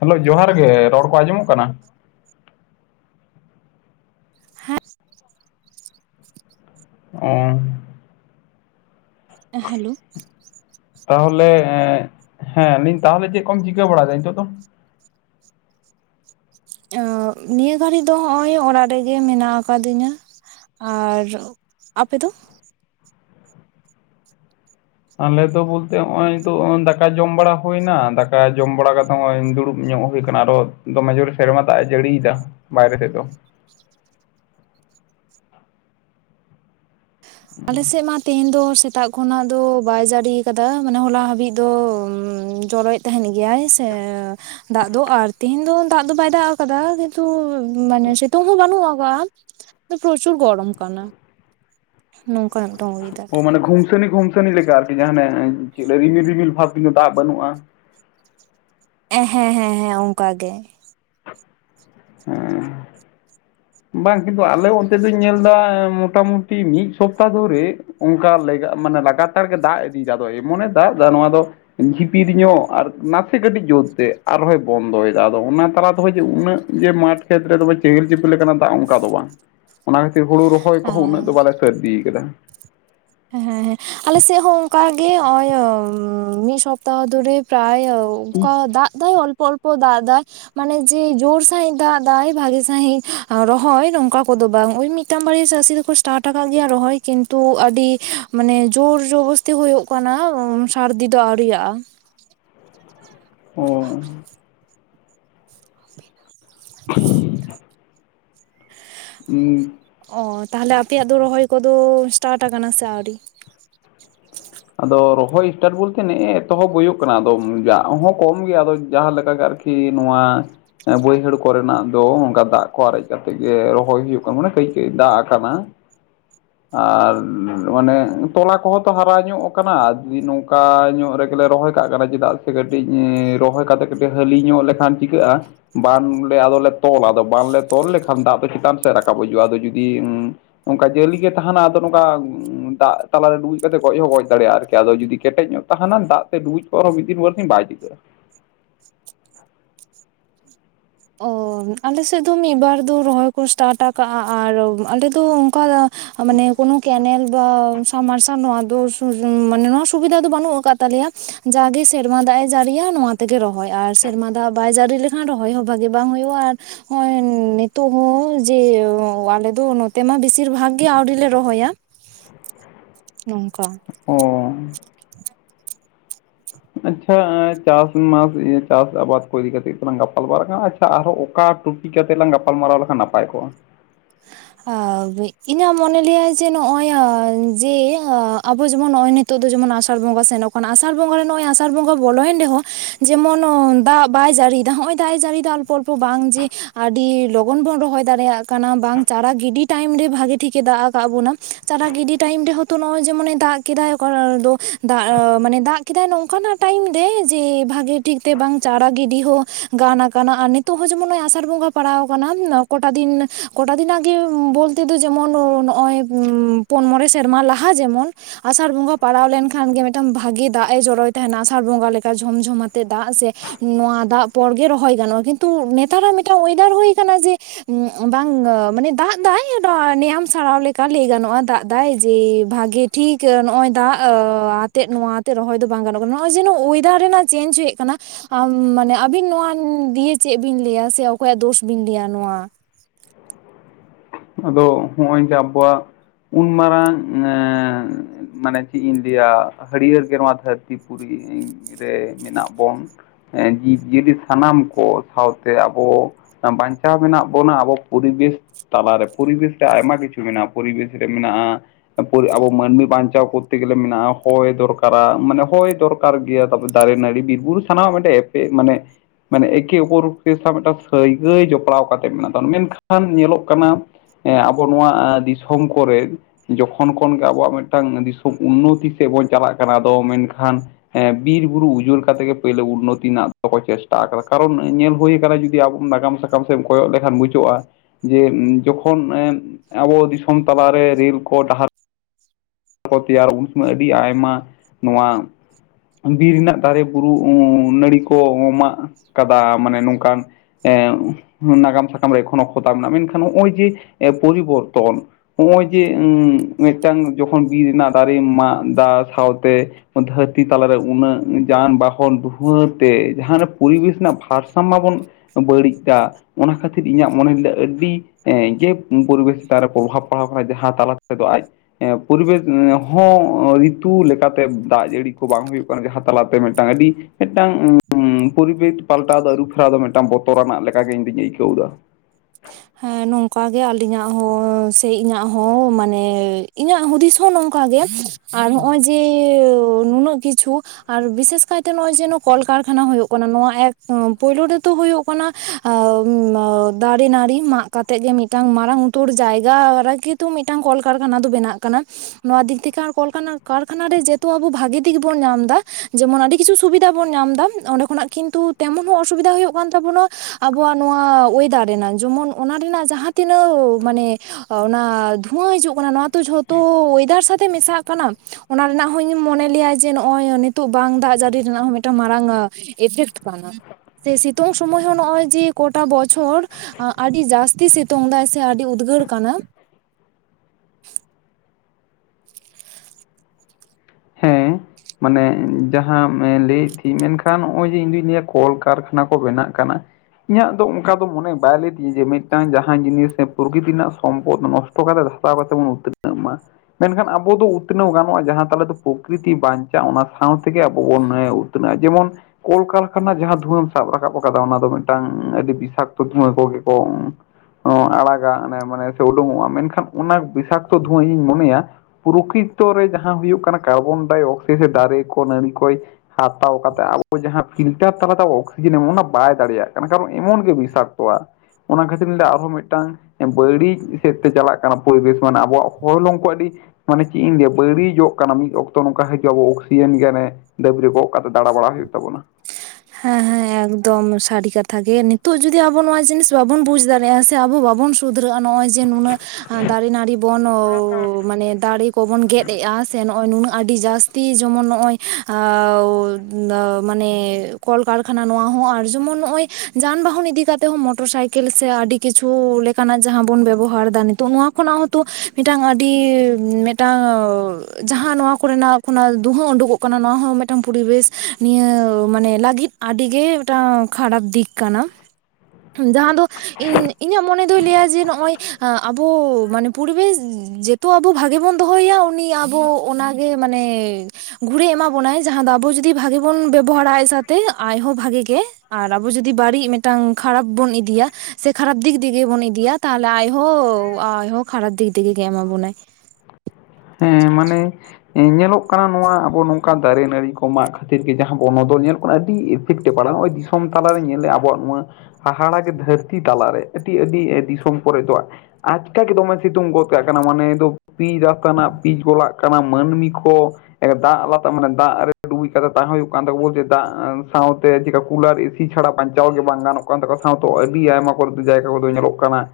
Hello ᱡᱚᱦᱟᱨ ᱜᱮ ᱨᱚᱲ ᱠᱚ ᱟᱸᱡᱚᱢᱚᱜ ᱠᱟᱱᱟ? ᱦᱮᱸ ᱚᱸ ᱮᱸ ᱦᱮᱞᱳ ᱛᱟᱦᱚᱞᱮ ᱦᱮᱸ ᱛᱟᱦᱚᱞᱮ ᱪᱮᱫ ᱠᱚᱢ ᱪᱤᱠᱟᱹ ᱵᱟᱲᱟᱭᱮᱫᱟ ᱱᱤᱛᱚᱜ ᱫᱚ? ᱱᱤᱭᱟᱹ ᱜᱷᱟᱹᱲᱤ ᱫᱚ ᱦᱚᱜ ᱚᱭ ᱚᱲᱟᱜ ᱨᱮᱜᱮ ᱢᱮᱱᱟᱜ ᱟᱠᱟᱫᱤᱧᱟ᱾ ᱟᱨ ᱟᱯᱮ ᱫᱚ? ᱟᱞᱮ ᱫᱚ ᱵᱚᱞᱛᱮ ᱱᱚᱜᱼᱚᱭ ᱱᱤᱛᱚᱜ ᱫᱟᱠᱟ ᱡᱚᱢ ᱵᱟᱲᱟ ᱦᱩᱭᱱᱟ ᱫᱟᱠᱟ ᱡᱚᱢ ᱵᱟᱲᱟ ᱠᱟᱛᱮ ᱦᱚᱸᱜ-ᱚᱭ ᱫᱩᱲᱩᱵ ᱧᱚᱜ ᱦᱩᱭ ᱠᱟᱱᱟ ᱟᱨᱚ ᱫᱚᱢᱮ ᱡᱳᱨ ᱥᱮᱨᱢᱟ ᱫᱟᱜ ᱮ ᱡᱟᱹᱲᱤᱭᱮᱫᱟ ᱵᱟᱭᱨᱮ ᱥᱮᱫ ᱫᱚ᱾ ᱟᱞᱮᱥᱮᱫ ᱢᱟ ᱛᱮᱦᱮᱧ ᱫᱚ ᱥᱮᱛᱟᱜ ᱠᱷᱚᱱᱟᱜ ᱫᱚ ᱵᱟᱭ ᱡᱟᱹᱲᱤ ᱟᱠᱟᱫᱟ ᱢᱟᱱᱮ ᱦᱚᱞᱟ ᱦᱟᱹᱵᱤᱡ ᱫᱚ ᱡᱚᱨᱚᱭᱮᱫ ᱛᱟᱦᱮᱸᱱ ᱜᱮᱭᱟᱭ ᱥᱮ ᱫᱟᱜ ᱫᱚ ᱟᱨ ᱛᱮᱦᱤᱧ ᱫᱚ ᱫᱟᱜ ᱫᱚ ᱵᱟᱭ ᱫᱟᱜ ᱟᱠᱟᱫᱟ ᱠᱤᱱᱛᱩ ᱢᱟᱱᱮ ᱥᱤᱛᱩᱝ ᱦᱚᱸ ᱵᱟᱹᱱᱩᱜ ᱟᱠᱟᱜᱼᱟ᱾ ᱛᱚ ᱯᱨᱚᱪᱩᱨ ᱜᱚᱨᱚᱢ ᱠᱟᱱᱟ᱾ ᱱᱚᱝᱠᱟᱱ ᱫᱚ ᱚ ᱢᱟᱱᱮ ᱜᱷᱩᱱᱥᱟᱹᱱᱤ ᱜᱷᱩᱱᱥᱟᱹᱱᱤ ᱞᱮᱠᱟ ᱟᱨᱠᱤ ᱡᱟᱦᱟᱸ ᱚᱱᱮ ᱨᱤᱢᱤᱞ ᱨᱤᱢᱤᱞ ᱵᱷᱟᱵ ᱠᱤᱱᱛᱩ ᱫᱟᱜ ᱵᱟᱹᱱᱩᱜᱼᱟ᱾ ᱮᱸ ᱦᱮᱸ ᱦᱮᱸ ᱚᱱᱠᱟ ᱜᱮ᱾ ᱦᱮᱸ ᱵᱟᱝ ᱠᱤᱱᱛᱩ ᱟᱞᱮ ᱚᱱᱛᱮ ᱫᱚᱧ ᱧᱮᱞ ᱮᱫᱟ ᱢᱚᱴᱟᱢᱩᱴᱤ ᱢᱤᱫ ᱥᱚᱯᱛᱟᱦᱚ ᱫᱷᱚᱨᱮ ᱚᱱᱠᱟ ᱢᱟᱱᱮ ᱞᱟᱜᱟᱛᱟᱨ ᱜᱮ ᱫᱟᱜ ᱤᱫᱤᱭᱮᱫᱟ ᱟᱫᱚ ᱮᱢᱚᱱ ᱮ ᱫᱟᱜ ᱫᱟ ᱱᱚᱣᱟ ᱫᱚ ᱡᱷᱤᱯᱤᱨ ᱧᱚᱜ ᱟᱨ ᱱᱟᱥᱮ ᱠᱟᱹᱴᱤᱡ ᱡᱳᱨ ᱛᱮ ᱟᱨᱦᱚᱸᱭ ᱵᱚᱱᱫᱚᱭᱮᱫᱟ ᱟᱫᱚ ᱚᱱᱟ ᱛᱟᱞᱟ ᱛᱮᱦᱚᱸ ᱡᱮ ᱩᱱᱟᱹᱜ ᱡᱮ ᱢᱟᱴ ᱠᱷᱮᱛ ᱨᱮ ᱫᱚᱢᱮ ᱪᱮᱦᱮᱞ ᱪᱮᱯᱮᱞ ᱟᱠᱟᱱᱟ᱾ ᱛᱟ ᱚᱱᱠᱟ ᱫᱚ ᱵᱟᱝ ᱚᱱᱟ ᱠᱷᱟᱹᱛᱤᱨ ᱦᱩᱲᱩ ᱨᱚᱦᱚᱭ ᱠᱚᱦᱚᱸ ᱦᱮᱸ ᱩᱱᱟᱹᱜ ᱫᱚ ᱵᱟᱞᱮ ᱥᱟᱹᱨᱫᱤ ᱟᱠᱟᱫᱟ᱾ ᱦᱮᱸ ᱦᱮᱸ ᱟᱞᱮ ᱥᱮᱫ ᱦᱚᱸ ᱚᱱᱠᱟ ᱜᱮ ᱱᱚᱜ ᱚᱭ ᱢᱤᱫ ᱥᱚᱯᱛᱟᱦᱚ ᱫᱷᱚᱨᱮ ᱯᱨᱟᱭ ᱚᱱᱠᱟ ᱫᱟᱜ ᱮᱫᱟᱭ ᱚᱞᱯᱚ ᱚᱞᱯᱚ ᱫᱟᱜ ᱮᱫᱟᱭ᱾ ᱢᱟᱱᱮ ᱡᱮ ᱡᱳᱨ ᱥᱟᱹᱦᱤᱡ ᱫᱟᱜ ᱫᱟᱭ ᱵᱷᱟᱜᱤ ᱥᱟᱹᱦᱤᱡ ᱨᱚᱦᱚᱭ ᱱᱚᱝᱠᱟ ᱠᱚᱫᱚ ᱵᱟᱝ ᱳᱭ ᱢᱤᱫ ᱢᱤᱫ ᱴᱟᱝ ᱵᱟᱨᱭᱟ ᱪᱟᱹᱥᱤ ᱫᱚᱠᱚ ᱥᱴᱟᱴ ᱟᱠᱟᱫ ᱜᱮᱭᱟ ᱨᱚᱦᱚᱭ ᱠᱤᱱᱛᱩ ᱟᱹᱰᱤ ᱢᱟᱱᱮ ᱡᱳᱨ ᱡᱚᱵᱚᱥᱛᱤ ᱦᱩᱭᱩᱜ ᱠᱟᱱᱟ ᱥᱟᱹᱨᱫᱤ ᱫᱚ ᱟᱨᱮᱭᱟᱜᱼᱟ᱾ ᱚ [unintelligible] ᱦᱩᱸ ᱚ ᱛᱟᱦᱚᱞᱮ ᱟᱯᱮᱭᱟᱜ ᱫᱚ ᱨᱚᱦᱚᱭ ᱠᱚᱫᱚ ᱥᱴᱟᱴ ᱟᱠᱟᱱᱟ ᱥᱮ ᱟᱹᱣᱨᱤ? ᱟᱫᱚ ᱨᱚᱦᱚᱭ ᱥᱴᱟᱨᱴ ᱵᱚᱞᱛᱮ ᱱᱮᱜᱼᱮ ᱮᱛᱚᱦᱚᱵ ᱦᱩᱭᱩᱜ ᱠᱟᱱᱟ ᱟᱫᱚ ᱫᱟᱜ ᱦᱚᱸ ᱠᱚᱢ ᱜᱮᱭᱟ ᱟᱫᱚ ᱡᱟᱦᱟᱸ ᱞᱮᱠᱟᱜᱮ ᱟᱨᱠᱤ ᱠᱤ ᱱᱚᱣᱟ ᱵᱟᱹᱭᱦᱟᱹᱲ ᱠᱚᱨᱮᱱᱟᱜ ᱫᱚ ᱚᱱᱠᱟ ᱫᱟᱜ ᱠᱚ ᱟᱨᱮᱡ ᱠᱟᱛᱮᱜ ᱜᱮ ᱨᱚᱦᱚᱭ ᱦᱩᱭᱩᱜ ᱛᱟᱵᱚᱱᱟ ᱠᱟᱹᱡ ᱠᱟᱹᱡ ᱫᱟᱜ ᱟᱠᱟᱱᱟ᱾ ᱟᱨ ᱢᱟᱱᱮ ᱛᱚᱞᱟ ᱠᱚᱦᱚᱸ ᱛᱚ ᱦᱟᱨᱟ ᱧᱚᱜ ᱟᱠᱟᱱᱟ ᱡᱩᱫᱤ ᱱᱚᱝᱠᱟ ᱧᱚᱜ ᱨᱮᱜᱮᱞᱮ ᱨᱚᱦᱚᱭ ᱠᱟᱜ ᱠᱟᱱᱟ ᱪᱮᱫᱟᱜ ᱥᱮ ᱠᱟᱹᱴᱤᱡ ᱨᱚᱦᱚᱭ ᱠᱟᱛᱮ ᱦᱟᱹᱞᱤ ᱧᱚᱜ ᱞᱮᱠᱷᱟᱱ ᱪᱤᱠᱟᱹᱜᱼᱟ ᱵᱟᱱ ᱞᱮ ᱟᱫᱚ ᱞᱮ ᱛᱚᱞᱟ ᱟᱫᱚ ᱵᱟᱱ ᱞᱮ ᱛᱚᱞ ᱞᱮᱠᱷᱟᱱ ᱫᱟᱜ ᱫᱚ ᱪᱮᱛᱟᱱ ᱥᱮᱫ ᱨᱟᱠᱟᱵ ᱦᱤᱡᱩᱜᱼᱟ ᱟᱫᱚ ᱡᱩᱫᱤ ᱚᱝᱠᱟ ᱡᱟᱹᱞᱤ ᱜᱮ ᱛᱟᱦᱮᱸᱱᱟ ᱟᱫᱚ ᱱᱚᱝᱠᱟ ᱫᱟᱜ ᱛᱟᱞᱟᱨᱮ ᱰᱩᱵᱩᱡ ᱠᱟᱛᱮᱫ ᱜᱚᱡ ᱦᱚᱸ ᱜᱚᱡ ᱫᱟᱲᱮᱭᱟᱜᱼᱟ ᱟᱨᱠᱤ ᱟᱫᱚ ᱡᱩᱫᱤ ᱠᱮᱴᱮᱡ ᱧᱚᱜ ᱛᱟᱦᱮᱸᱱᱟ ᱫᱟᱜ ᱛᱮ ᱰᱩᱵᱩᱡ ᱠᱚᱜ ᱨᱮᱦᱚᱸ ᱢᱤᱫ ᱫᱤᱱ ᱵᱟᱨ ᱥᱤᱧ ᱵᱟᱭ ᱪᱤᱠᱟᱹᱜᱼᱟ ᱚ ᱟᱞᱮ ᱥᱮᱫ ᱫᱚ ᱢᱤᱫ ᱵᱟᱨ ᱫᱚ ᱨᱚᱦᱚᱭ ᱠᱚ ᱥᱴᱟᱴ ᱟᱠᱟᱟᱜᱼᱟ ᱟᱨ ᱟᱞᱮ ᱫᱚ ᱚᱱᱠᱟ ᱢᱟᱱᱮ ᱠᱳᱱᱳ ᱠᱮᱱᱮᱞ ᱟᱥ ᱥᱟᱵᱢᱟᱨᱥᱟᱞ ᱱᱚᱣᱟ ᱫᱚ ᱢᱟᱱᱮ ᱱᱚᱣᱟ ᱥᱩᱵᱤᱫᱷᱟ ᱫᱚ ᱵᱟᱹᱱᱩᱜ ᱟᱠᱟᱫ ᱛᱟᱞᱮᱭᱟ ᱡᱟᱜᱮ ᱥᱮᱨᱢᱟ ᱫᱟᱜ ᱮ ᱡᱟᱹᱲᱤᱭᱤᱭᱟ ᱱᱚᱣᱟ ᱛᱮᱜᱮ ᱨᱚᱦᱚᱭ ᱟᱨ ᱥᱮᱨᱢᱟ ᱫᱟᱜ ᱵᱟᱭ ᱡᱟᱹᱲᱤ ᱞᱮᱠᱷᱟᱱ ᱨᱚᱦᱚᱭ ᱦᱚᱸ ᱵᱷᱟᱜᱤ ᱵᱟᱝ ᱦᱩᱭᱩᱜᱼᱟ ᱟᱨ ᱚᱜᱚᱭ ᱱᱤᱛᱚᱜ ᱦᱚᱸ ᱡᱮ ᱟᱞᱮᱫᱚ ᱱᱚᱛᱮ ᱢᱟ ᱵᱮᱥᱤᱨ ᱵᱷᱟᱜᱽ ᱜᱮ ᱟᱹᱣᱨᱤ ᱞᱮ ᱨᱚᱦᱚᱭᱟ ᱾ [inaudible] ᱱᱚᱝᱠᱟ ᱚ ᱟᱪᱪᱷᱟ ᱪᱟᱥ ᱢᱟᱥ ᱪᱟᱥ ᱟᱵᱟᱫᱽ ᱠᱚ ᱤᱫᱤ ᱠᱟᱛᱮ ᱜᱮᱞᱟᱝ ᱜᱟᱯᱟᱞᱢᱟᱨᱟᱜ ᱟᱠᱟᱱᱟ ᱾ ᱟᱪᱪᱷᱟ ᱟᱨ ᱦᱚᱸ ᱟᱠᱟ ᱴᱚᱯᱤᱠ ᱠᱟᱛᱮ ᱞᱟᱝ ᱜᱟᱯᱟᱞᱢᱟᱨᱟᱣ ᱞᱮᱠᱷᱟᱱ ᱱᱟᱯᱟᱭ ᱠᱚᱜ-ᱟ᱾ ᱮ ᱤᱧᱟᱹᱜ ᱢᱚᱱᱮ ᱞᱟ. ᱭ ᱟᱭ ᱡᱮ ᱱᱚᱜᱼᱚᱭ ᱡᱮ ᱟᱵᱚ ᱡᱮᱢᱚᱱ ᱱᱚᱜᱼᱚᱭ ᱱᱤᱛᱚᱜ ᱱᱤᱛᱚᱜ ᱫᱚ ᱡᱮᱢᱚᱱ ᱟᱥᱟᱲ ᱵᱚᱸᱜᱟ ᱥᱮᱱᱚᱜ ᱠᱟᱱᱟ ᱾ ᱟᱥᱟᱲ ᱵᱚᱸᱜᱟ ᱨᱮ ᱱᱚᱜ-ᱚᱭ ᱟᱥᱟᱲ ᱵᱚᱸᱜᱟ ᱵᱚᱞᱚᱭᱮᱱ ᱨᱮᱦᱚᱸ ᱡᱮᱢᱚᱱ ᱫᱟᱜ ᱵᱟᱭ ᱡᱟᱹᱲᱤ ᱱᱚᱜ-ᱚᱭ ᱫᱟᱜ ᱮ ᱡᱟᱹᱨᱤᱫᱟ ᱚᱞᱯᱚ ᱚᱞᱯᱚ ᱵᱟᱝ ᱡᱮ ᱟᱹᱰᱤ ᱞᱚᱜᱚᱱ ᱵᱚᱱ ᱨᱚᱦᱚᱭ ᱫᱟᱲᱮᱭᱟᱜ ᱠᱟᱱᱟ ᱵᱟᱝ ᱪᱟᱨᱟ ᱜᱤᱰᱤ ᱴᱟᱭᱤᱢ ᱨᱮ ᱵᱷᱟᱜᱤ ᱴᱷᱤᱠᱮ ᱫᱟᱜ ᱟᱠᱟᱫ ᱵᱚᱱᱟ ᱪᱟᱨᱟ ᱜᱤᱰᱤ ᱴᱟᱭᱤᱢ ᱨᱮ ᱦᱚᱛᱚ ᱱᱚᱜᱼᱚᱭ ᱡᱮᱢᱚᱱᱮ ᱫᱟᱜ ᱠᱮᱫᱟᱭ ᱚᱠᱟ ᱫᱚ ᱫᱟᱜ ᱢᱟᱱᱮ ᱫᱟᱜ ᱠᱮᱫᱟᱭ ᱱᱚᱝᱠᱟᱱᱟᱜ ᱴᱟᱭᱤᱢ ᱨᱮ ᱡᱮ ᱵᱷᱟᱜᱮ ᱴᱷᱤᱠ ᱛᱮ ᱵᱟᱝ ᱪᱟᱨᱟ ᱜᱤᱰᱤ ᱦᱚᱸ ᱜᱟᱱ ᱟᱠᱟᱱᱟ ᱟᱨ ᱱᱤᱛᱚᱜ ᱦᱚᱸ ᱡᱮᱢᱚᱱ ᱱᱚᱜᱚᱭ ᱟᱥᱟᱲ ᱵᱚᱸᱜᱟ ᱯᱟᱲᱟᱣ ᱟᱠᱟᱱᱟ ᱾ ᱠᱚᱴᱟ ᱫᱤᱱ ᱫᱤᱱ ᱟᱜᱮ ᱵᱚᱞᱛᱮ ᱫᱚ ᱡᱮᱢᱚᱱ ᱱᱚᱜ-ᱚᱭ ᱯᱩᱱ ᱢᱚᱬᱮ ᱥᱮᱨᱢᱟ ᱞᱟᱦᱟ ᱡᱮᱢᱚᱱ ᱟᱥᱟᱲ ᱵᱚᱸᱜᱟ ᱯᱟᱲᱟᱣ ᱞᱮᱱᱠᱷᱟᱱ ᱜᱮ ᱢᱤᱫᱴᱟᱝ ᱵᱷᱟᱜᱤ ᱫᱟᱜ ᱮ ᱡᱚᱨᱚᱭ ᱛᱟᱦᱮᱱᱟ ᱟᱥᱟᱲ ᱵᱚᱸᱜᱟ ᱞᱮᱠᱟ ᱡᱷᱚᱢ ᱡᱷᱚᱢ ᱟᱛᱮᱫ ᱫᱟᱜ ᱥᱮ ᱱᱚᱣᱟ ᱫᱟᱜ ᱯᱚᱨ ᱜᱮ ᱨᱚᱦᱚᱭ ᱜᱟᱱᱚᱜᱼᱟ ᱾ ᱠᱤᱱᱛᱩ ᱱᱮᱛᱟᱨᱟᱜ ᱢᱤᱫᱴᱟᱝ ᱚᱭᱮᱫᱟᱨ ᱦᱩᱭ ᱠᱟᱱᱟ ᱡᱮ ᱵᱟᱝ ᱢᱟᱱᱮ ᱫᱟᱜ ᱫᱟᱭ ᱱᱚᱣᱟ ᱱᱮᱭᱟᱢ ᱥᱟᱲᱟᱣ ᱞᱮᱠᱟ ᱞᱟᱹᱭ ᱜᱟᱱᱚᱜᱼᱟ ᱫᱟᱜ ᱫᱟᱭ ᱡᱮ ᱵᱷᱟᱜᱮ ᱴᱷᱤᱠ ᱱᱚᱜᱼᱚᱭ ᱫᱟᱜ ᱟᱛᱮᱜ ᱱᱚᱣᱟ ᱟᱛᱮ ᱨᱚᱦᱚᱭ ᱫᱚ ᱵᱟᱝ ᱜᱟᱱᱚᱜ ᱠᱟᱱᱟ ᱱᱚᱜᱼᱚᱭ ᱡᱮᱱᱚ ᱚᱭᱮᱫᱟᱨ ᱨᱮᱱᱟᱜ ᱪᱮᱧᱡᱽ ᱦᱮᱡ ᱟᱠᱟᱱᱟ ᱟᱢ ᱢᱟᱱᱮ ᱟᱹᱵᱤᱱ ᱱᱚᱣᱟ ᱫᱤᱭᱮ ᱪᱮᱫ ᱵᱤᱱ ᱞᱟᱹᱭᱟ ᱥᱮ ᱚᱠᱚᱭᱟᱜ ᱫᱳᱥ ᱵᱤᱱ ᱞᱟᱹᱭᱟ ᱱᱚᱣᱟ ᱟᱫᱚ ᱦᱚᱸᱜᱼᱚᱭ ᱡᱮ ᱟᱵᱚᱣᱟᱜ ᱩᱱ ᱢᱟᱨᱟᱝ ᱮ ᱢᱟᱱᱮ ᱪᱮᱫ ᱤᱧ ᱞᱟᱹᱭᱟ ᱦᱟᱹᱨᱭᱟᱹᱲ ᱜᱮ ᱱᱚᱣᱟ ᱫᱷᱟᱹᱨᱛᱤ ᱯᱩᱨᱤ ᱨᱮ ᱢᱮᱱᱟᱜ ᱵᱚᱱ ᱡᱤᱵᱽᱡᱤᱭᱟᱹᱞᱤ ᱥᱟᱱᱟᱢ ᱠᱚ ᱥᱟᱶᱛᱮ ᱟᱵᱚ ᱵᱟᱧᱪᱟᱣ ᱢᱮᱱᱟᱜ ᱵᱚᱱᱟ ᱟᱵᱚ ᱯᱚᱨᱤᱵᱮᱥ ᱛᱟᱞᱟ ᱨᱮ ᱯᱚᱨᱤᱵᱮᱥ ᱨᱮ ᱟᱭᱢᱟ ᱠᱤᱪᱷᱩ ᱢᱮᱱᱟᱜᱼᱟ ᱯᱚᱨᱤᱵᱮᱥ ᱨᱮ ᱢᱮᱱᱟᱜᱼᱟ ᱟᱵᱚ ᱢᱟᱹᱱᱢᱤ ᱵᱟᱧᱪᱟᱣ ᱠᱚᱨᱛᱮ ᱜᱮᱞᱮ ᱢᱮᱱᱟᱜᱼᱟ ᱦᱚᱭ ᱫᱚᱨᱠᱟᱨᱟ ᱢᱟᱱᱮ ᱦᱚᱭ ᱫᱚᱨᱠᱟᱨ ᱟᱨ ᱜᱮᱭᱟ ᱛᱟᱯᱚᱨ ᱫᱟᱨᱮ ᱱᱟᱹᱲᱤ ᱵᱤᱨ ᱵᱩᱨᱩ ᱥᱟᱱᱟᱢ ᱟᱜ ᱮᱯᱮ ᱢᱟᱱᱮ ᱢᱟᱱᱮ ᱮᱠᱮ ᱩᱯᱚᱨ ᱥᱟᱶ ᱢᱤᱫᱴᱟᱝ ᱥᱟᱹᱭᱜᱟᱹᱭ ᱡᱚᱯᱲᱟᱣ ᱠᱟᱛᱮ ᱢᱮᱱᱟᱜ ᱛᱟᱵᱚᱱᱟ ᱢᱮᱱᱠᱷᱟᱱ ᱧᱮᱞᱚᱜ ᱠᱟᱱᱟ ᱦᱮᱸᱟᱵᱚ ᱱᱚᱣᱟ ᱫᱤᱥᱚᱢ ᱠᱚᱨᱮ ᱡᱚᱠᱷᱚᱱ ᱠᱷᱚᱱᱜᱮ ᱟᱵᱚᱣᱟᱜ ᱢᱤᱫᱴᱟᱝ ᱫᱤᱥᱚᱢ ᱩᱱᱱᱚᱛᱤ ᱥᱮᱫ ᱵᱚᱱ ᱪᱟᱞᱟᱜ ᱠᱟᱱᱟ ᱟᱫᱚ ᱢᱮᱱᱠᱷᱟᱱ ᱦᱮᱸ ᱵᱤᱨ ᱵᱩᱨᱩ ᱩᱡᱟᱹᱲ ᱠᱟᱛᱮ ᱜᱮ ᱯᱳᱭᱞᱳ ᱩᱱᱱᱚᱛᱤ ᱨᱮᱱᱟᱜ ᱫᱚᱠᱚ ᱪᱮᱥᱴᱟ ᱟᱠᱟᱫᱟ ᱠᱟᱨᱚᱱ ᱧᱮᱞ ᱦᱩᱭ ᱟᱠᱟᱱᱟ ᱡᱩᱫᱤ ᱟᱵᱚ ᱱᱟᱜᱟᱢ ᱥᱟᱠᱟᱢ ᱥᱮᱫ ᱮᱢ ᱠᱚᱭᱚᱜ ᱞᱮᱠᱷᱟᱱ ᱵᱩᱡᱷᱟᱹᱜᱼᱟ ᱡᱮ ᱡᱚᱠᱷᱚᱱ ᱠᱷᱚᱱ ᱟᱵᱚ ᱫᱤᱥᱚᱢ ᱛᱟᱞᱟᱨᱮ ᱨᱮᱞ ᱠᱚ ᱰᱟᱦᱟᱨ ᱠᱚ ᱛᱮᱭᱟᱨ ᱟᱵᱚᱱ ᱠᱟᱱᱟ ᱟᱹᱰᱤ ᱟᱭᱢᱟ ᱱᱚᱣᱟ ᱵᱤᱨ ᱨᱮᱱᱟᱜ ᱫᱟᱨᱮ ᱵᱩᱨᱩ ᱱᱟᱹᱲᱤ ᱠᱚ ᱢᱟᱜᱽ ᱠᱟᱫᱟ ᱢᱟᱱᱮ ᱱᱚᱝᱠᱟᱱ ᱮ ᱱᱟᱜᱟᱢ ᱥᱟᱠᱟᱢ ᱨᱮ ᱮᱠᱷᱚᱱᱳ ᱠᱷᱚᱛᱟ ᱢᱮᱱᱟᱜᱼᱟ ᱢᱮᱱᱠᱷᱟᱱ ᱱᱚᱜᱼᱭ ᱡᱮ ᱯᱤᱵᱚᱨᱛᱚᱱ ᱱᱚᱜᱼᱚᱭ ᱡᱮ ᱢᱤᱫᱴᱟᱝ ᱡᱚᱠᱷᱚᱱ ᱵᱤᱨ ᱨᱮᱱᱟᱜ ᱫᱟᱨᱮ ᱢᱟᱜᱽ ᱫᱟ ᱥᱟᱶᱛᱮ ᱫᱷᱟᱹᱨᱛᱤ ᱛᱟᱞᱟᱨᱮ ᱩᱱᱟᱹᱜ ᱡᱟᱱᱵᱟᱦᱚᱱ ᱫᱷᱩᱣᱟᱹ ᱛᱮ ᱡᱟᱦᱟᱨᱮ ᱯᱚᱨᱤᱵᱮᱥ ᱨᱮᱱᱟᱜ ᱯᱷᱟᱨ ᱥᱟᱝ ᱢᱟ ᱵᱚᱱ ᱵᱟᱹᱲᱤᱡ ᱫᱟᱜ ᱚᱱᱟ ᱠᱷᱟᱹᱛᱤᱨ ᱤᱧᱟᱹᱜ ᱢᱚᱱᱮ ᱟᱹᱰᱤ ᱜᱮ ᱯᱚᱨᱤᱵᱮᱥ ᱪᱮᱛᱟᱱᱨᱮ ᱯᱨᱚᱵᱷᱟᱵᱽ ᱯᱟᱲᱟᱣ ᱠᱟᱱᱟ ᱡᱟᱦᱟᱸ ᱛᱟᱞᱟ ᱛᱮᱫᱚ ᱟᱡ ᱯᱚᱨᱤᱵᱮᱥ ᱦᱚᱸ ᱨᱤᱛᱩ ᱞᱮᱠᱟᱛᱮ ᱫᱟᱜ ᱡᱟᱹᱲᱤ ᱠᱚ ᱵᱟᱝ ᱦᱩᱭᱩᱜ ᱠᱟᱱᱟ ᱡᱟᱦᱟᱸ ᱛᱟᱞᱟᱛᱮ ᱢᱤᱫᱴᱟᱝ ᱟᱹᱰᱤ ᱢᱤᱫᱴᱟᱝ ᱯᱚᱨᱤᱵᱮᱥ ᱯᱟᱞᱴᱟᱣ ᱫᱚ ᱟᱹᱨᱩ ᱯᱷᱮᱨᱟᱣ ᱫᱚ ᱢᱤᱫᱴᱟᱝ ᱵᱚᱛᱚᱨᱟᱱᱟᱜ ᱞᱮᱠᱟᱜᱮ ᱤᱧᱫᱩᱧ ᱟᱹᱭᱠᱟᱹᱣᱫᱟ ᱦᱮᱸ ᱱᱚᱝᱠᱟ ᱜᱮ ᱟᱹᱞᱤᱧᱟᱜ ᱦᱚᱸ ᱥᱮ ᱤᱧᱟᱹᱜ ᱦᱚᱸ ᱢᱟᱱᱮ ᱤᱧᱟᱹᱜ ᱦᱩᱫᱤᱥ ᱦᱚᱸ ᱱᱚᱝᱠᱟ ᱜᱮ ᱟᱨ ᱱᱚᱜᱼᱚᱭ ᱡᱮ ᱱᱩᱱᱟᱹᱜ ᱠᱤᱪᱷᱩ ᱟᱨ ᱵᱤᱥᱮᱥ ᱠᱟᱭᱛᱮ ᱱᱚᱜᱼᱚᱭ ᱡᱮᱱᱚ ᱠᱚᱞᱠᱟᱨᱠᱷᱟᱱᱟ ᱦᱳᱭᱳᱜ ᱠᱟᱱᱟ ᱱᱚᱣᱟ ᱮᱠ ᱯᱳᱭᱞᱳ ᱨᱮᱫᱚ ᱦᱳᱭᱳᱜ ᱠᱟᱱᱟ ᱟᱣ ᱩᱢ ᱟ-ᱫᱟᱲᱮ ᱱᱟᱲᱤ ᱾ ᱢᱟᱜ ᱠᱟᱛᱮᱜ ᱜᱮ ᱢᱤᱫᱴᱟᱝ ᱢᱟᱨᱟᱝ ᱩᱛᱟᱹᱨ ᱡᱟᱭᱜᱟ ᱨᱮ ᱠᱤ ᱛᱚ ᱢᱤᱫᱴᱟᱝ ᱠᱚᱞᱠᱟᱨᱠᱷᱟᱱᱟ ᱫᱚ ᱵᱮᱱᱟᱜ ᱠᱟᱱᱟ ᱱᱚᱣᱟ ᱫᱤᱠ ᱛᱷᱤᱠᱟᱹᱲ ᱠᱟᱨᱠᱷᱟᱱᱟ ᱨᱮ ᱡᱮᱦᱮᱛᱩ ᱟᱵᱚ ᱵᱷᱟᱹᱜᱤ ᱛᱮᱜᱮ ᱵᱚᱱ ᱧᱟᱢ ᱮᱫᱟ ᱡᱮᱢᱚᱱ ᱟᱹᱰᱤ ᱠᱤᱪᱷᱩ ᱥᱩᱵᱤᱫᱷᱟ ᱵᱚᱱ ᱧᱟᱢ ᱮᱫᱟ ᱚᱸᱰᱮ ᱠᱷᱚᱱᱟᱜ ᱠᱤᱱᱛᱩ ᱛᱮᱢᱚᱱ ᱦᱚᱸ ᱚᱥᱩᱵᱤᱫᱟ ᱦᱩᱭᱩᱜ ᱠᱟᱱ ᱛᱟᱵᱚᱱᱟ ᱟᱵᱚᱣᱟᱜ ᱱᱚᱣᱟ ᱚᱭᱮᱫᱟ ᱨᱮᱱᱟᱜ ᱡᱚᱢᱚᱱ ᱚᱱᱟ ᱨᱮᱱᱟᱜ ᱡᱟᱦᱟᱸ ᱛᱤᱱᱟᱹᱣ ᱢᱟᱱᱮ ᱚᱱᱟ ᱫᱷᱩᱣᱟᱹ ᱦᱤᱡᱩᱜ ᱠᱟᱱᱟ ᱱᱚᱣᱟ ᱫᱚ ᱡᱷᱚᱛᱚ ᱚᱭᱮᱫᱟᱨ ᱥᱟᱛᱮ ᱢᱮᱥᱟᱜ ᱠᱟᱱᱟ ᱚᱱᱟ ᱨᱮᱱᱟᱜ ᱦᱚᱸᱧ ᱢᱚᱱᱮ ᱞᱮᱭᱟ ᱡᱮ ᱱᱚᱜᱼᱚᱭ ᱱᱤᱛᱚᱜ ᱵᱟᱝ ᱫᱟᱜ ᱡᱟᱹᱲᱤ ᱨᱮᱱᱟᱜ ᱦᱚᱸ ᱢᱤᱫᱴᱟᱝ ᱤᱯᱷᱮᱠᱴ ᱠᱟᱱᱟ ᱥᱮ ᱥᱤᱛᱩᱝ ᱥᱩᱚᱢᱚᱭ ᱦᱚᱸ ᱱᱚᱜᱼᱚᱭ ᱡᱮ ᱠᱚᱴᱟ ᱵᱚᱪᱷᱚᱨ ᱟᱹᱰᱤ ᱡᱟᱹᱥᱛᱤ ᱥᱤᱛᱩᱝ ᱫᱟᱭ ᱥᱮ ᱟᱹᱰᱤ ᱩᱫᱽᱜᱟᱹᱨ ᱠᱟᱱᱟ ᱦᱮᱸ ᱢᱟᱱᱮ ᱡᱟᱦᱟᱸᱢ ᱞᱟᱹᱭ ᱛᱷᱤ ᱢᱮᱱᱠᱷᱟᱱ ᱱᱚᱜᱼᱚᱭ ᱡᱮ ᱤᱧᱫᱩᱧ ᱞᱟᱹᱭᱟ ᱠᱚᱞᱠᱟᱨᱠᱷᱟᱱᱟ ᱠᱚ ᱵᱮᱱᱟᱜ ᱠᱟᱱᱟ ᱤᱧᱟᱹᱜ ᱫᱚ ᱚᱱᱠᱟ ᱫᱚ ᱢᱚᱱᱮ ᱵᱟᱭ ᱞᱟᱹᱭ ᱛᱤᱧᱟᱹ ᱡᱮ ᱢᱤᱫᱴᱟᱝ ᱡᱟᱦᱟᱸ ᱡᱤᱱᱤᱥ ᱯᱨᱚᱜᱤᱛ ᱨᱮᱱᱟᱜ ᱥᱚᱢᱯᱚᱫ ᱱᱚᱥᱴᱚ [unintelligible] ᱠᱟᱛᱮ ᱫᱷᱟᱥᱟᱣ ᱠᱟᱛᱮ ᱵᱚᱱ ᱩᱛᱱᱟᱹᱜ ᱢᱟ ᱢᱮᱱᱠᱷᱟᱱ ᱟᱵᱚ ᱫᱚ ᱩᱛᱱᱟᱹᱣ ᱜᱟᱱᱚᱜᱼᱟ ᱡᱟᱦᱟᱸ ᱛᱟᱞᱮ ᱫᱚ ᱯᱚᱨᱠᱩᱨᱛᱤ ᱵᱟᱧᱪᱟᱜᱼᱟ ᱚᱱᱟ ᱥᱟᱶ ᱛᱮᱜᱮ ᱟᱵᱚ ᱵᱚᱱ ᱩᱛᱱᱟᱹᱜᱼᱟ ᱡᱮᱢᱚᱱ ᱠᱚᱞ ᱠᱟᱨᱠᱷᱱᱟ ᱡᱟᱦᱟᱸ ᱫᱷᱩᱣᱟᱹᱢ ᱥᱟᱵ ᱨᱟᱠᱟᱵ ᱟᱠᱟᱫᱟ ᱚᱱᱟ ᱫᱚ ᱢᱤᱫᱴᱟᱝ ᱟᱹᱰᱤ ᱵᱤᱥᱟᱠᱛᱚ ᱫᱷᱩᱣᱟᱹ ᱠᱚ ᱜᱮ ᱠᱚ ᱦᱚᱸ ᱟᱲᱟᱜᱟ ᱥᱮ ᱩᱰᱩᱝᱚᱜᱼᱟ ᱢᱮᱱᱠᱷᱟᱱ ᱚᱱᱟ ᱵᱤᱥᱟᱠᱛᱚ ᱫᱷᱩᱣᱟᱹ ᱤᱧᱤᱧ ᱢᱚᱱᱮᱭᱟ ᱯᱨᱚᱠᱤᱛᱚ ᱨᱮ ᱡᱟᱦᱟᱸ ᱦᱩᱭᱩᱜ ᱠᱟᱱᱟ ᱠᱟᱨᱵᱚᱱᱰᱟᱭ-ᱚᱠᱥᱟᱭᱤᱰ ᱫᱟᱨᱮ ᱠᱚ ᱱᱟᱹᱲᱤ ᱠᱚᱭ ᱦᱟᱛᱟᱣ ᱠᱟᱛᱮ ᱟᱵᱚ ᱡᱟᱦᱟᱸ ᱯᱷᱤᱞᱴᱟᱨ ᱛᱟᱞᱟ ᱛᱟᱵᱚᱱ ᱠᱷᱤᱡᱤᱞᱤ ᱚᱱᱟ ᱵᱟᱭ ᱫᱟᱲᱮᱭᱟᱜ ᱠᱟᱱᱟ ᱠᱟᱨᱚᱱ ᱮᱢᱚᱱ ᱜᱮ ᱵᱤᱥᱟᱠᱛᱚᱼᱟ ᱚᱱᱟ ᱠᱷᱟᱴᱤᱞᱫᱟ ᱟᱵᱚ ᱢᱤᱫᱴᱟᱝ ᱵᱟᱹᱲᱤᱡ ᱥᱮᱫ ᱛᱮ ᱪᱟᱞᱟᱜ ᱠᱟᱱᱟ ᱯᱚᱨᱤᱵᱮᱥ ᱢᱟᱱᱮ ᱟᱵᱚᱣᱟᱜ ᱦᱚᱭᱞᱚᱝ ᱠᱚ ᱟᱹᱰᱤ ᱢᱟᱱᱮ ᱪᱮ ᱤᱧ ᱞᱟᱹᱭᱟ ᱵᱟᱹᱲᱤ ᱡᱚᱜ ᱚᱱᱠᱟᱱᱟᱜ ᱢᱤᱫ ᱚᱠᱛᱚ ᱱᱚᱝᱠᱟ ᱦᱤᱡ ᱟᱵᱚ ᱚᱠᱥᱤᱡᱮᱱ ᱜᱮᱭᱟᱱᱮ ᱫᱟᱹᱵᱤ ᱨᱮ ᱜᱚᱜ ᱠᱟᱛᱮ ᱫᱬᱟ ᱵᱟᱲᱟ ᱦᱩᱭᱩᱜ ᱛᱟᱵᱚᱱᱟ ᱦᱮᱸᱦᱮᱸ ᱮᱠᱫᱚᱢ ᱥᱟᱹᱨᱤ ᱠᱟᱛᱷᱟ ᱜᱮ ᱱᱤᱛᱚᱜ ᱡᱩᱫᱤ ᱟᱵᱚ ᱱᱚᱣᱟ ᱡᱤᱱᱤᱥ ᱵᱟᱵᱚᱱ ᱵᱩᱡ ᱫᱟᱲᱮᱭᱟᱜᱼᱟ ᱥᱮ ᱟᱵᱚ ᱵᱟᱵᱚᱱ ᱥᱩᱫᱷᱨᱟᱹᱜᱼᱟ ᱱᱚᱭ ᱡᱮ ᱱᱩᱱᱟᱹᱜ ᱫᱟᱨᱮ ᱱᱟᱹᱲᱤ ᱵᱚᱱ ᱢᱟᱱᱮ ᱫᱟᱨᱮ ᱠᱚᱵᱚᱱ ᱜᱮᱫ ᱮᱼᱟ ᱥᱮ ᱱᱚᱜᱼᱚᱭ ᱱᱩᱱᱟᱹᱜ ᱟᱹᱰᱤ ᱡᱟᱹᱥᱛᱤ ᱡᱮᱢᱚᱱ ᱱᱚᱜᱼᱚᱭ [unintelligible] ᱱᱩᱱᱟᱹᱣ ᱢᱟᱱᱮ ᱠᱚᱞᱠᱟᱨᱠᱷᱟᱱᱟ ᱱᱚᱣᱟ ᱦᱚᱸ ᱟᱨ ᱡᱚᱢᱚᱱ ᱱᱚᱜᱼᱚᱭ ᱡᱟᱱᱵᱟᱦᱚᱱ ᱤᱫᱤ ᱠᱟᱛᱮ ᱦᱚᱸ ᱢᱚᱴᱚᱨ ᱥᱟᱭᱠᱮᱞ ᱥᱮ ᱟᱹᱰᱤ ᱠᱤᱪᱷᱩ ᱠᱟᱱᱟ ᱡᱟᱦᱟᱸ ᱵᱚᱱ ᱵᱮᱵᱚᱦᱟᱨ ᱮᱫᱟ ᱱᱤᱛᱚᱜ ᱱᱚᱣᱟ ᱠᱷᱚᱱᱟᱜ ᱦᱚᱸ ᱛᱚ ᱢᱤᱫᱴᱟᱝ ᱟᱹᱰᱤ ᱢᱤᱫᱴᱟᱣ ᱡᱟᱦᱟᱸ ᱱᱚᱣᱟ ᱠᱚᱨᱮᱱᱟᱜ ᱠᱷᱚᱱᱟᱜ ᱫᱩᱸᱦᱟᱹᱣ ᱩᱰᱩᱠᱚᱜ ᱠᱟᱱᱟ ᱱᱚᱣᱟ ᱦᱚᱸ ᱢᱤᱫᱴᱟᱝ ᱯᱚᱨᱤᱵᱮᱥ ᱱᱤᱭᱟᱹ ᱢᱟᱱᱮ ᱞᱟᱹᱜᱤᱫ ᱟᱹᱰᱤ ᱜᱮ ᱢᱤᱫᱴᱟᱝ ᱠᱷᱟᱨᱟᱯ ᱫᱤᱠ ᱠᱟᱱᱟ ᱡᱟᱦᱟᱸ ᱫᱚ ᱤᱧ ᱤᱧᱟᱹᱜ ᱢᱚᱱᱮ ᱫᱚᱭ ᱞᱟᱹᱭᱟ ᱡᱮ ᱱᱚᱜᱼᱚᱭ ᱟᱵᱚ ᱢᱟᱱᱮ ᱯᱚᱨᱤᱵᱮᱥ ᱛᱚ ᱟᱵᱚ ᱵᱷᱟᱹᱜᱤ ᱵᱚᱱ ᱫᱚᱦᱚᱭᱮᱭᱟ ᱩᱱᱤ ᱟᱵᱚ ᱚᱱᱟ ᱜᱮ ᱢᱟᱱᱮ ᱜᱷᱩᱨᱮ ᱮᱢᱟ ᱵᱚᱱᱟᱭ ᱡᱟᱦᱟᱸ ᱫᱚ ᱟᱵᱚ ᱡᱩᱫᱤ ᱵᱷᱟᱜᱤ ᱵᱚᱱ ᱵᱮᱵᱚᱦᱟᱨᱟ ᱟᱡ ᱥᱟᱶᱛᱮ ᱟᱡ ᱦᱚᱸ ᱵᱷᱟᱜᱤ ᱜᱮ ᱟᱨ ᱟᱵᱚ ᱡᱩᱚᱫᱤ ᱵᱟᱹᱲᱤᱡ ᱢᱤᱫᱴᱟᱝ ᱠᱷᱟᱨᱟᱯ ᱵᱚᱱ ᱤᱫᱤᱭᱟ ᱥᱮ ᱠᱷᱟᱨᱟᱯ ᱫᱤᱠ ᱫᱤᱜᱤᱭᱟ ᱵᱚᱱ ᱤᱫᱤᱭᱟ ᱛᱟᱦᱚᱞᱮ ᱟᱭᱦᱳ ᱟᱭᱦᱳ ᱠᱷᱟᱨᱯ ᱫᱤᱠ ᱫᱤᱜᱤ ᱜᱮ ᱮᱢᱟ ᱵᱚᱱᱟᱭ᱾ ᱦᱮᱸ ᱢᱟᱱᱮ ᱧᱮᱞᱚᱜ ᱠᱟᱱᱟ ᱱᱚᱣᱟ ᱟᱵᱚ ᱱᱚᱝᱠᱟ ᱫᱟᱨᱮ ᱱᱟᱹᱲᱤ ᱠᱚ ᱢᱟᱜ ᱠᱷᱟᱹᱛᱤᱨ ᱜᱮ ᱡᱟᱦᱟᱸ ᱚᱱᱚᱫᱚᱞ ᱧᱮᱞᱚᱜ ᱠᱟᱱᱟ ᱟᱹᱰᱤ ᱴᱷᱤᱠ ᱴᱮ ᱯᱟᱲᱟ ᱱᱚᱜᱼᱚᱭ ᱫᱤᱥᱚᱢ ᱛᱟᱞᱟᱨᱮ ᱧᱮᱞᱮᱜᱼᱟ ᱟᱵᱚᱣᱟᱜ ᱱᱚᱣᱟ ᱦᱟᱦᱟᱲᱟ ᱜᱮ ᱫᱷᱟᱹᱨᱛᱤ ᱛᱟᱞᱟᱨᱮ ᱟᱹᱰᱤ ᱟᱹᱰᱤ ᱫᱤᱥᱚᱢ ᱠᱚᱨᱮ ᱫᱚ ᱟᱪᱠᱟᱜᱮ ᱫᱚᱢᱮ ᱥᱤᱛᱩᱝ ᱜᱚᱫᱠᱟᱜ ᱠᱟᱱᱟ ᱢᱟᱱ ᱫᱚ ᱯᱤᱫᱟ ᱚᱱᱟ ᱯᱤᱪ ᱜᱚᱞᱟᱜ ᱠᱟᱱᱟ ᱢᱟᱹᱱᱢᱤ ᱠᱚ ᱫᱟᱜ ᱵᱟᱠᱚ ᱢᱟᱱᱮ ᱫᱟᱜ ᱨᱮ ᱨᱩᱭ ᱠᱟᱫᱟ ᱛᱟᱦᱮᱸ ᱦᱩᱭᱩᱜ ᱠᱟᱱ ᱛᱟᱵᱚᱱᱟ ᱡᱮ ᱫᱟᱜ ᱥᱟᱶᱛᱮ ᱪᱮᱠᱟ ᱠᱩᱞᱟᱨ ᱮᱥᱤ ᱪᱷᱟᱲᱟ ᱵᱟᱧᱪᱟᱣ ᱜᱮ ᱵᱟᱝ ᱜᱟᱱᱚᱜ ᱠᱚᱱ ᱛᱟᱠᱚ ᱥᱟᱶᱛᱚ ᱟᱹᱰᱤ ᱟᱭᱢᱟ ᱠᱚᱨᱮ ᱡᱟᱭᱜᱟ ᱠᱚᱫᱚ ᱧᱮᱞᱚᱜ ᱠᱟᱱᱟ ᱾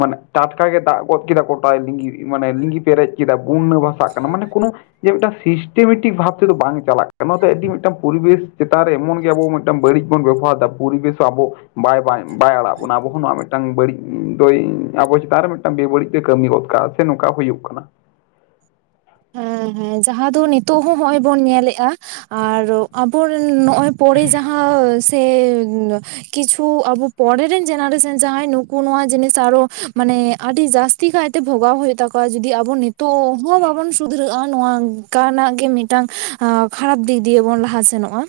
ᱢᱟᱱᱮ ᱴᱟᱴᱠᱟ ᱜᱮ ᱫᱟᱜ ᱜᱚᱫ ᱠᱮᱫᱟ ᱠᱚᱴᱟᱭ ᱞᱤᱸᱜᱤ ᱢᱟᱱᱮ ᱞᱤᱸᱜᱤ ᱯᱮᱨᱮᱡ ᱪᱮᱫᱟ ᱵᱩᱨᱱᱟ ᱵᱷᱟᱥᱟᱜ ᱠᱟᱱᱟ ᱢᱟᱱᱮ ᱠᱳᱱᱳ ᱡᱮ ᱢᱤᱫᱴᱟᱝ ᱥᱤᱥᱴᱮᱵᱮᱴᱤᱠ ᱵᱷᱟᱵᱽ ᱛᱮᱫᱚ ᱵᱟᱝ ᱪᱟᱞᱟᱜ ᱚᱱᱟᱛᱮ ᱟᱹᱰᱤ ᱢᱤᱫᱴᱟᱝ ᱯᱚᱨᱤᱵᱮᱥ ᱪᱮᱛᱟᱱ ᱨᱮ ᱮᱢᱚᱱ ᱜᱮ ᱟᱵᱚ ᱢᱤᱫᱴᱟᱝ ᱵᱟᱹᱲᱤᱡ ᱵᱚᱱ ᱵᱮᱵᱚᱦᱟᱨᱫᱟ ᱯᱚᱨᱤᱵᱮᱥ ᱦᱚᱸ ᱟᱵᱚ ᱵᱟᱭ ᱵᱟᱭ ᱵᱟᱭ ᱟᱲᱟᱜ ᱵᱚᱱᱟ ᱟᱵᱚ ᱦᱚᱸ ᱱᱚᱣᱟ ᱢᱤᱫᱴᱟᱝ ᱵᱟᱹᱲᱤᱡ ᱫᱚᱭ ᱟᱵᱚ ᱪᱮᱛᱟᱱ ᱨᱮ ᱢᱤᱫᱴᱟᱝ ᱵᱮᱵᱟᱹᱲᱤᱡ ᱛᱮ ᱠᱟᱹᱢᱤ ᱜᱚᱫ ᱠᱟᱜᱼᱟ ᱥᱮ ᱱᱚᱝᱠᱟ ᱦᱩᱭᱩᱜ ᱠᱟᱱᱟ ᱦᱮᱸ ᱦᱮᱸ ᱡᱟᱦᱟᱸ ᱫᱚ ᱱᱤᱛᱚᱜ ᱦᱚᱸ ᱦᱚᱜ ᱚᱚᱭ ᱵᱚᱱ ᱧᱮᱞᱮᱼᱟ ᱟᱨ ᱟᱵᱚᱨᱤᱱ ᱱᱚᱜᱼᱚᱭ ᱯᱚᱨᱮ ᱡᱟᱦᱟᱸ ᱥᱮ ᱠᱤᱪᱷᱩ ᱟᱵᱚ ᱯᱚᱨᱮ ᱨᱤᱱ ᱡᱮᱱᱮᱨᱮᱥᱚᱱ ᱡᱟᱦᱟᱸᱭ ᱱᱩᱠᱩ ᱱᱚᱣᱟ ᱡᱤᱱᱤᱥ ᱥᱟᱹᱨᱚ ᱢᱟᱱᱮ ᱟᱹᱰᱤ ᱡᱟᱹᱥ ᱪᱤ ᱠᱟᱭᱛᱮ ᱵᱷᱚᱜᱟᱣ ᱦᱩᱭᱩᱜ ᱛᱟᱠᱚᱣᱟ ᱡᱩᱫᱤ ᱟᱵᱚ ᱱᱤᱛᱚᱜ ᱦᱚᱸ ᱵᱟᱵᱚᱱ ᱥᱩᱫᱷᱨᱟᱹᱜᱼᱟ ᱱᱚᱣᱟ ᱠᱟᱱᱟᱜ ᱜᱮ ᱢᱤᱫᱴᱟᱝ ᱠᱷᱟᱨᱟᱯ ᱫᱤᱠ ᱫᱤᱭᱮ ᱵᱚᱱ ᱞᱟᱦᱟ ᱥᱮᱱᱚᱜᱼᱟ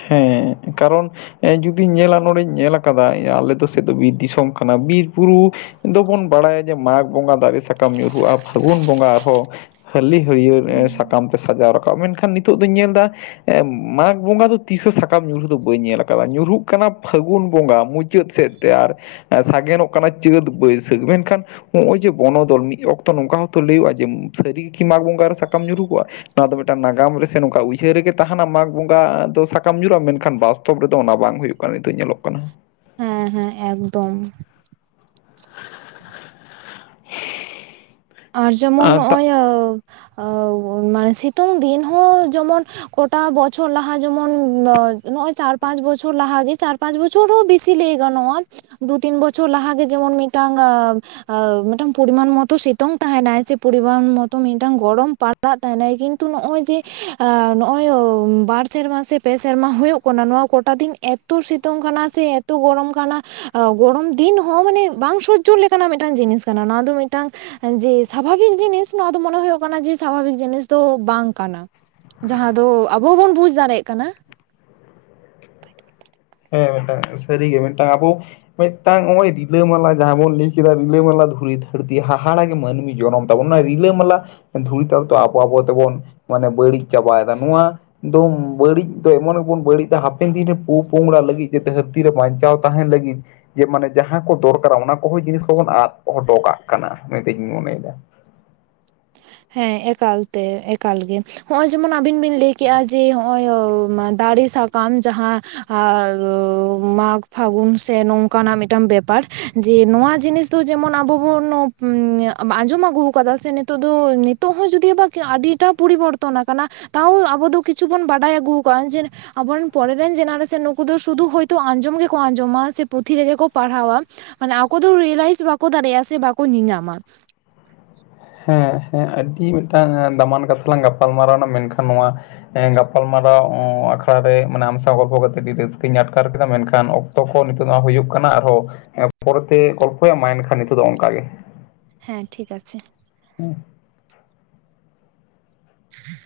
ᱦᱮᱸ ᱠᱟᱨᱚᱱ ᱮ ᱡᱩᱫᱤᱢ ᱧᱮᱞᱟ ᱱᱚᱸᱰᱮᱧ ᱧᱮᱞ ᱟᱠᱟᱫᱟ ᱟᱞᱮ ᱫᱚ ᱥᱮᱫ ᱫᱚ ᱵᱤᱨ ᱫᱤᱥᱚᱢ ᱠᱟᱱᱟ ᱵᱤᱨ ᱵᱩᱨᱩ ᱫᱚᱵᱚᱱ ᱵᱟᱲᱟᱭᱟ ᱡᱮ ᱢᱟᱜᱽ ᱵᱚᱸᱜᱟ ᱫᱟᱨᱮ ᱥᱟᱠᱟᱢ ᱧᱩᱨᱦᱩᱜᱼᱟ ᱯᱷᱟᱹᱜᱩᱱ ᱵᱚᱸᱜᱟ ᱟᱨᱦᱚᱸ ᱦᱟᱹᱞᱤ ᱦᱟᱹᱲᱭᱟᱹᱲ ᱮᱸ ᱥᱟᱠᱟᱢ ᱛᱮ ᱥᱟᱡᱟᱣ ᱨᱟᱠᱟᱵ ᱢᱮᱱᱠᱷᱟᱱ ᱱᱤᱛᱚᱜ ᱫᱚᱧ ᱧᱮᱞ ᱫᱟ ᱢᱟᱜᱽ ᱵᱚᱸᱜᱟ ᱫᱚ ᱛᱤᱥ ᱦᱚᱸ ᱥᱟᱠᱟᱢ ᱧᱩᱨᱦᱩ ᱫᱚ ᱵᱟᱹᱧ ᱧᱮᱞ ᱟᱠᱟᱫᱟ ᱧᱩᱨᱦᱩᱜ ᱠᱟᱱᱟ ᱯᱷᱟᱹᱜᱩᱱ ᱵᱚᱸᱜᱟ ᱢᱩᱪᱟᱹᱫ ᱥᱮᱫ ᱛᱮ ᱟᱨ ᱥᱟᱜᱮᱱᱚᱜ ᱠᱟᱱᱟ ᱪᱟᱹᱛ ᱵᱟᱹᱭᱥᱟᱹᱠᱷ ᱢᱮᱱᱠᱷᱟᱱ ᱦᱚᱜᱼᱚᱭ ᱡᱮ ᱵᱚᱱᱚᱫᱚᱞ ᱢᱤᱫ ᱚᱠᱛᱚ ᱱᱚᱝᱠᱟ ᱦᱚᱸᱛᱚ ᱞᱟᱹᱭᱼᱟ ᱡᱮ ᱥᱟᱹᱨᱤ ᱜᱮᱠᱤ ᱢᱟᱜᱽ ᱵᱚᱸᱜᱟ ᱨᱮ ᱥᱟᱠᱟᱢ ᱧᱩᱨᱩ ᱠᱚᱜᱼᱟ ᱱᱚᱣᱟ ᱫᱚ ᱢᱤᱫᱴᱟᱱ ᱱᱟᱜᱟᱢ ᱨᱮ ᱥᱮ ᱱᱚᱝᱠᱟ ᱩᱭᱦᱟᱹᱨ ᱨᱮᱜᱮ ᱛᱟᱦᱮᱱᱟ ᱢᱟᱜᱽ ᱵᱚᱸᱜᱟ ᱫᱚ ᱥᱟ ᱠᱟᱢ ᱧᱩᱨᱩᱜᱼᱟ ᱢᱮᱱᱠᱷᱟᱱ ᱵᱟᱥᱛᱚᱵ ᱨᱮᱫᱚ ᱚᱱᱟ ᱵᱟᱝ ᱦᱩᱭᱩᱜ ᱠᱟᱱᱟ ᱱᱤᱛᱚᱜ ᱧᱮᱞᱚᱜ ᱠᱟᱱᱟ ᱾ ᱦᱮᱸ ᱦᱮᱸ ᱮᱠᱫᱚᱢ ᱾ ᱟᱨ ᱡᱮᱢᱚᱱ ᱟᱸ ᱛᱟᱜ ᱱᱚᱜᱼᱚᱭ ᱢᱟᱱᱮ ᱥᱤᱛᱩᱝ ᱫᱤᱱ ᱦᱚᱸ ᱡᱮᱢᱚᱱ ᱠᱚᱴᱟ ᱵᱚᱪᱷᱚᱨ ᱞᱟᱦᱟ ᱡᱮᱢᱚᱱ ᱱᱚ ᱤᱱᱟ ᱪᱟᱨ ᱯᱟᱸᱪ ᱵᱚᱪᱷᱚᱨ ᱞᱟᱦᱟ ᱜᱮ ᱪᱟᱨ ᱯᱟᱸᱪ ᱵᱚ ᱪᱮᱫ ᱦᱚᱸ ᱵᱮᱥᱤ ᱞᱟᱹᱭ ᱜᱟᱱᱚᱜᱼᱟ ᱾ ᱫᱩ ᱛᱤᱱ ᱵᱚᱪᱷᱚᱨ ᱞᱟᱦᱟ ᱜᱮ ᱡᱮᱢᱚᱱ ᱢᱤᱫᱴᱟᱝ ᱮᱸ ᱮᱸ ᱢᱤᱫᱴᱟᱝ ᱯᱚᱨᱤᱢᱟᱱ ᱢᱚᱛᱚ ᱥᱮ ᱛᱩᱝ ᱛᱟᱦᱮᱱᱟᱭ ᱪᱮ ᱯᱚᱨᱤᱢᱟᱱ ᱢᱚᱛᱚ ᱢᱤᱫᱴᱟᱝ ᱜᱚᱲᱚᱢ ᱯᱟᱲᱟᱜ ᱛᱟᱦᱮᱱᱟᱭ ᱠᱤᱱᱛᱩ ᱱᱚᱜᱼᱚᱭ ᱡᱮ ᱟᱻ ᱱᱚᱜᱼᱚᱭ ᱵᱟᱨ ᱥᱮᱨᱢᱟ ᱥᱮ ᱯᱮ ᱥᱮᱨᱢᱟ ᱦᱩᱭᱩᱜ ᱠᱟᱱᱟ ᱱᱚᱣᱟ ᱠᱚᱴᱟ ᱫᱤᱱ ᱮᱛᱩᱨ ᱥᱤᱛᱩᱝ ᱠᱟᱱᱟ ᱥᱮ ᱛᱚ ᱜᱚᱨᱚᱢ ᱠᱟᱱᱟ ᱜᱚᱨᱚᱢ ᱫᱤᱱ ᱦᱚᱸ ᱢᱟᱱᱮ ᱵᱟᱝ ᱥᱚᱡᱡᱚ ᱞᱮᱠᱟᱱᱟᱜ ᱢᱤᱫᱴᱟᱱ ᱡᱤᱱᱤᱥ ᱠᱟᱱᱟ ᱱᱚᱣᱟ ᱫᱚ ᱢᱤᱫᱴᱟᱝ ᱡᱮ ᱥᱟᱵᱷᱟᱵᱤᱠ ᱡᱤᱱᱤᱥ ᱱᱚᱣᱟ ᱫᱚ ᱢᱚᱱᱮ ᱦᱩᱭᱩᱜ ᱠᱟᱱᱟ ᱡᱮ ᱥᱟᱵᱷᱟᱵᱤᱠ ᱡᱤᱱᱤᱥ ᱫᱚ ᱵᱟᱝ ᱠᱟᱱᱟ ᱾ ᱡᱟᱦᱟᱸ ᱫᱚ ᱟᱵᱚ ᱵᱚᱱ ᱵᱩᱡ ᱫᱟᱲᱮᱜ ᱠᱟᱱᱟ ᱾ ᱦᱮᱸ ᱦᱮᱸ ᱡᱷᱚᱹᱨᱤ ᱜᱮ ᱢᱤᱫᱴᱟᱝ ᱟᱵᱚ ᱢᱮᱜᱽᱴᱟᱝ ᱚᱜᱼᱚᱭ ᱨᱤᱞᱟᱹ-ᱢᱟᱞᱟ ᱡᱟᱦᱟᱸ ᱵᱚᱱ ᱞᱟᱹᱭ ᱠᱮᱫᱟ ᱨᱤᱞᱟᱹ-ᱢᱟᱞᱟ ᱫᱷᱩᱲᱤ ᱫᱷᱟᱹᱨᱛᱤ ᱦᱟᱦᱟᱲᱟ ᱜᱮ ᱢᱟᱹᱱᱢᱤ ᱡᱚᱱᱚᱢ ᱾ ᱛᱟᱵᱚᱱ ᱚᱱᱟ ᱨᱤᱞᱟᱹᱢᱟᱞᱟ ᱫᱷᱩᱲᱤ ᱛᱟᱞ ᱛᱚ ᱟᱵᱚ ᱟᱵᱚ ᱛᱮᱵᱚᱱ ᱢᱟᱱᱮ ᱵᱟᱹᱲᱤᱡ ᱪᱟᱵᱟᱭ ᱫᱟ ᱱᱚᱣᱟ ᱫᱚᱢ ᱵᱟᱹᱲᱤᱡ ᱫᱚ ᱮᱢᱚᱱ ᱮᱵᱚᱱ ᱵᱟᱹᱲᱤᱡ ᱫᱟ ᱦᱟᱯᱮᱱ ᱫᱤᱱ ᱨᱮ ᱯᱩ ᱯᱚᱝᱲᱟ ᱞᱟᱹᱜᱤᱫ ᱡᱟᱛᱮ ᱦᱟᱹᱨᱛᱤ ᱨᱮ ᱵᱟᱧᱪᱟᱣ ᱛᱟᱦᱮᱱ ᱞᱟᱹᱜᱤᱫ ᱡᱮ ᱢᱟᱱᱮ ᱡᱟᱦᱟᱸ ᱠᱚ ᱫᱚᱨᱠᱟᱨᱟ ᱚᱱᱟ ᱠᱚᱦᱚᱸ ᱡᱤᱱᱤᱥ ᱠᱚᱵᱚᱱ ᱟᱫ ᱦᱚᱴᱚ ᱠᱟᱜ ᱠᱟᱱᱟ ᱢᱮᱱᱛᱤᱧ ᱢᱚᱱᱮ ᱫᱟ ᱾ ᱦᱮᱸ ᱮᱠᱟᱞ ᱛᱮ ᱮᱠᱟᱞ ᱜᱮ ᱦᱚᱜᱼᱚᱭ ᱡᱮᱢᱚᱱ ᱟᱵᱤᱱ ᱵᱤᱱ ᱞᱟᱹᱭ ᱠᱮᱫᱮᱜᱼᱟ ᱡᱮ ᱦᱚᱜᱼᱚᱭ ᱫᱟᱲᱮ ᱥᱟ ᱠᱟᱢ ᱡᱟᱦᱟᱸ ᱟᱻ ᱢᱟᱜᱽ ᱯᱷᱟᱹᱜᱩᱱ ᱥᱮ ᱱᱚᱝᱠᱟᱱᱟᱜ ᱢᱤᱫᱴᱟᱝ ᱵᱮᱯ ᱯᱟᱨ ᱡᱮ ᱱᱚᱣᱟ ᱡᱤᱱᱤᱥ ᱫᱚ ᱡᱮᱢᱚᱱ ᱟᱵᱚ ᱵᱚᱱ ᱩᱢ ᱟᱸᱡᱚᱢ ᱟᱹᱜᱩᱣ ᱟᱠᱟᱫᱟ ᱥᱮ ᱱᱤᱛᱟᱜ ᱫᱚ ᱱᱤᱛᱚᱜ ᱦᱚᱸ ᱡᱩᱫᱤ ᱵᱟ ᱟᱹᱰᱤᱴᱟ ᱯᱚᱨᱤᱵᱚᱨᱛᱚᱱ ᱟᱠᱟᱱᱟ ᱾ ᱛᱟᱣ ᱟᱵᱚ ᱫᱚ ᱠᱤᱪᱷᱩ ᱵᱚᱱ ᱵᱟᱰᱟᱭ ᱟᱹᱜᱩ ᱠᱟᱜᱼᱟ ᱡᱮ ᱟᱵᱚ ᱨᱮᱱ ᱯᱚᱨᱮ ᱨᱮᱱ ᱡᱮᱱᱟᱨᱮᱥᱮᱱ ᱱᱩᱠᱩ ᱫᱚ ᱥᱩᱫᱩ ᱦᱚᱭᱛᱳ ᱟᱸᱡᱚᱢ ᱜᱮᱠᱚ ᱟᱸᱡᱚᱢᱟ ᱥᱮ ᱯᱩᱛᱷᱤ ᱨᱮᱜᱮ ᱠᱚ ᱯᱟᱲᱦᱟᱣᱟ ᱾ ᱢᱟᱱᱮ ᱟᱠᱚ ᱫᱚ ᱨᱤᱭᱮᱞᱟᱭᱤᱥ ᱵᱟᱠᱚ ᱫᱟᱲᱮᱭᱟᱜᱼᱟ ᱥᱮ ᱵᱟᱠᱚ ᱧᱮ ᱧᱟᱢᱟ ᱾ ᱦᱮᱸ ᱦᱮᱸ ᱟᱹᱰᱤ ᱢᱤᱫᱴᱟᱝ ᱫᱟᱢᱟᱱ ᱠᱟᱛᱷᱟ ᱞᱟᱝ ᱜᱟᱯᱟᱞ ᱢᱟᱨᱟᱣ ᱱᱟ ᱢᱮᱱᱠᱷᱟᱱ ᱱᱚᱣᱟ ᱜᱟᱯᱟᱞ ᱢᱟᱨᱟᱣ ᱮᱸ ᱟᱠ ᱛᱷᱟ ᱨᱮ ᱢᱟᱱᱮ ᱟᱢ ᱥᱟᱶ ᱜᱚᱞᱯᱷᱚ ᱠᱟᱛᱮ ᱟᱹᱰᱤ ᱨᱟᱹᱥᱠᱟᱹᱧ ᱟᱴᱠᱟᱨ ᱠᱮᱫᱟ ᱢᱮᱱᱠᱷᱟᱱ ᱚᱠᱛᱚ ᱠᱷᱚᱱ ᱱᱤᱛᱚᱜ ᱱᱚᱣᱟ ᱦᱩᱭᱩᱜ ᱠᱟᱱᱟ ᱟᱨᱦᱚᱸ ᱦᱮ ᱯᱚᱨᱮ ᱜᱚᱞᱯᱚᱭᱟ ᱢᱟ ᱮᱱᱠᱷᱟᱱ ᱱᱤᱛᱚᱜ ᱫᱚ ᱚᱱᱠᱟ ᱜᱮ ᱾ ᱦᱮᱸ ᱴᱷᱤᱠ ᱟᱪᱷᱮ ᱾ ᱦᱩᱸ ᱾ ᱦᱮᱸ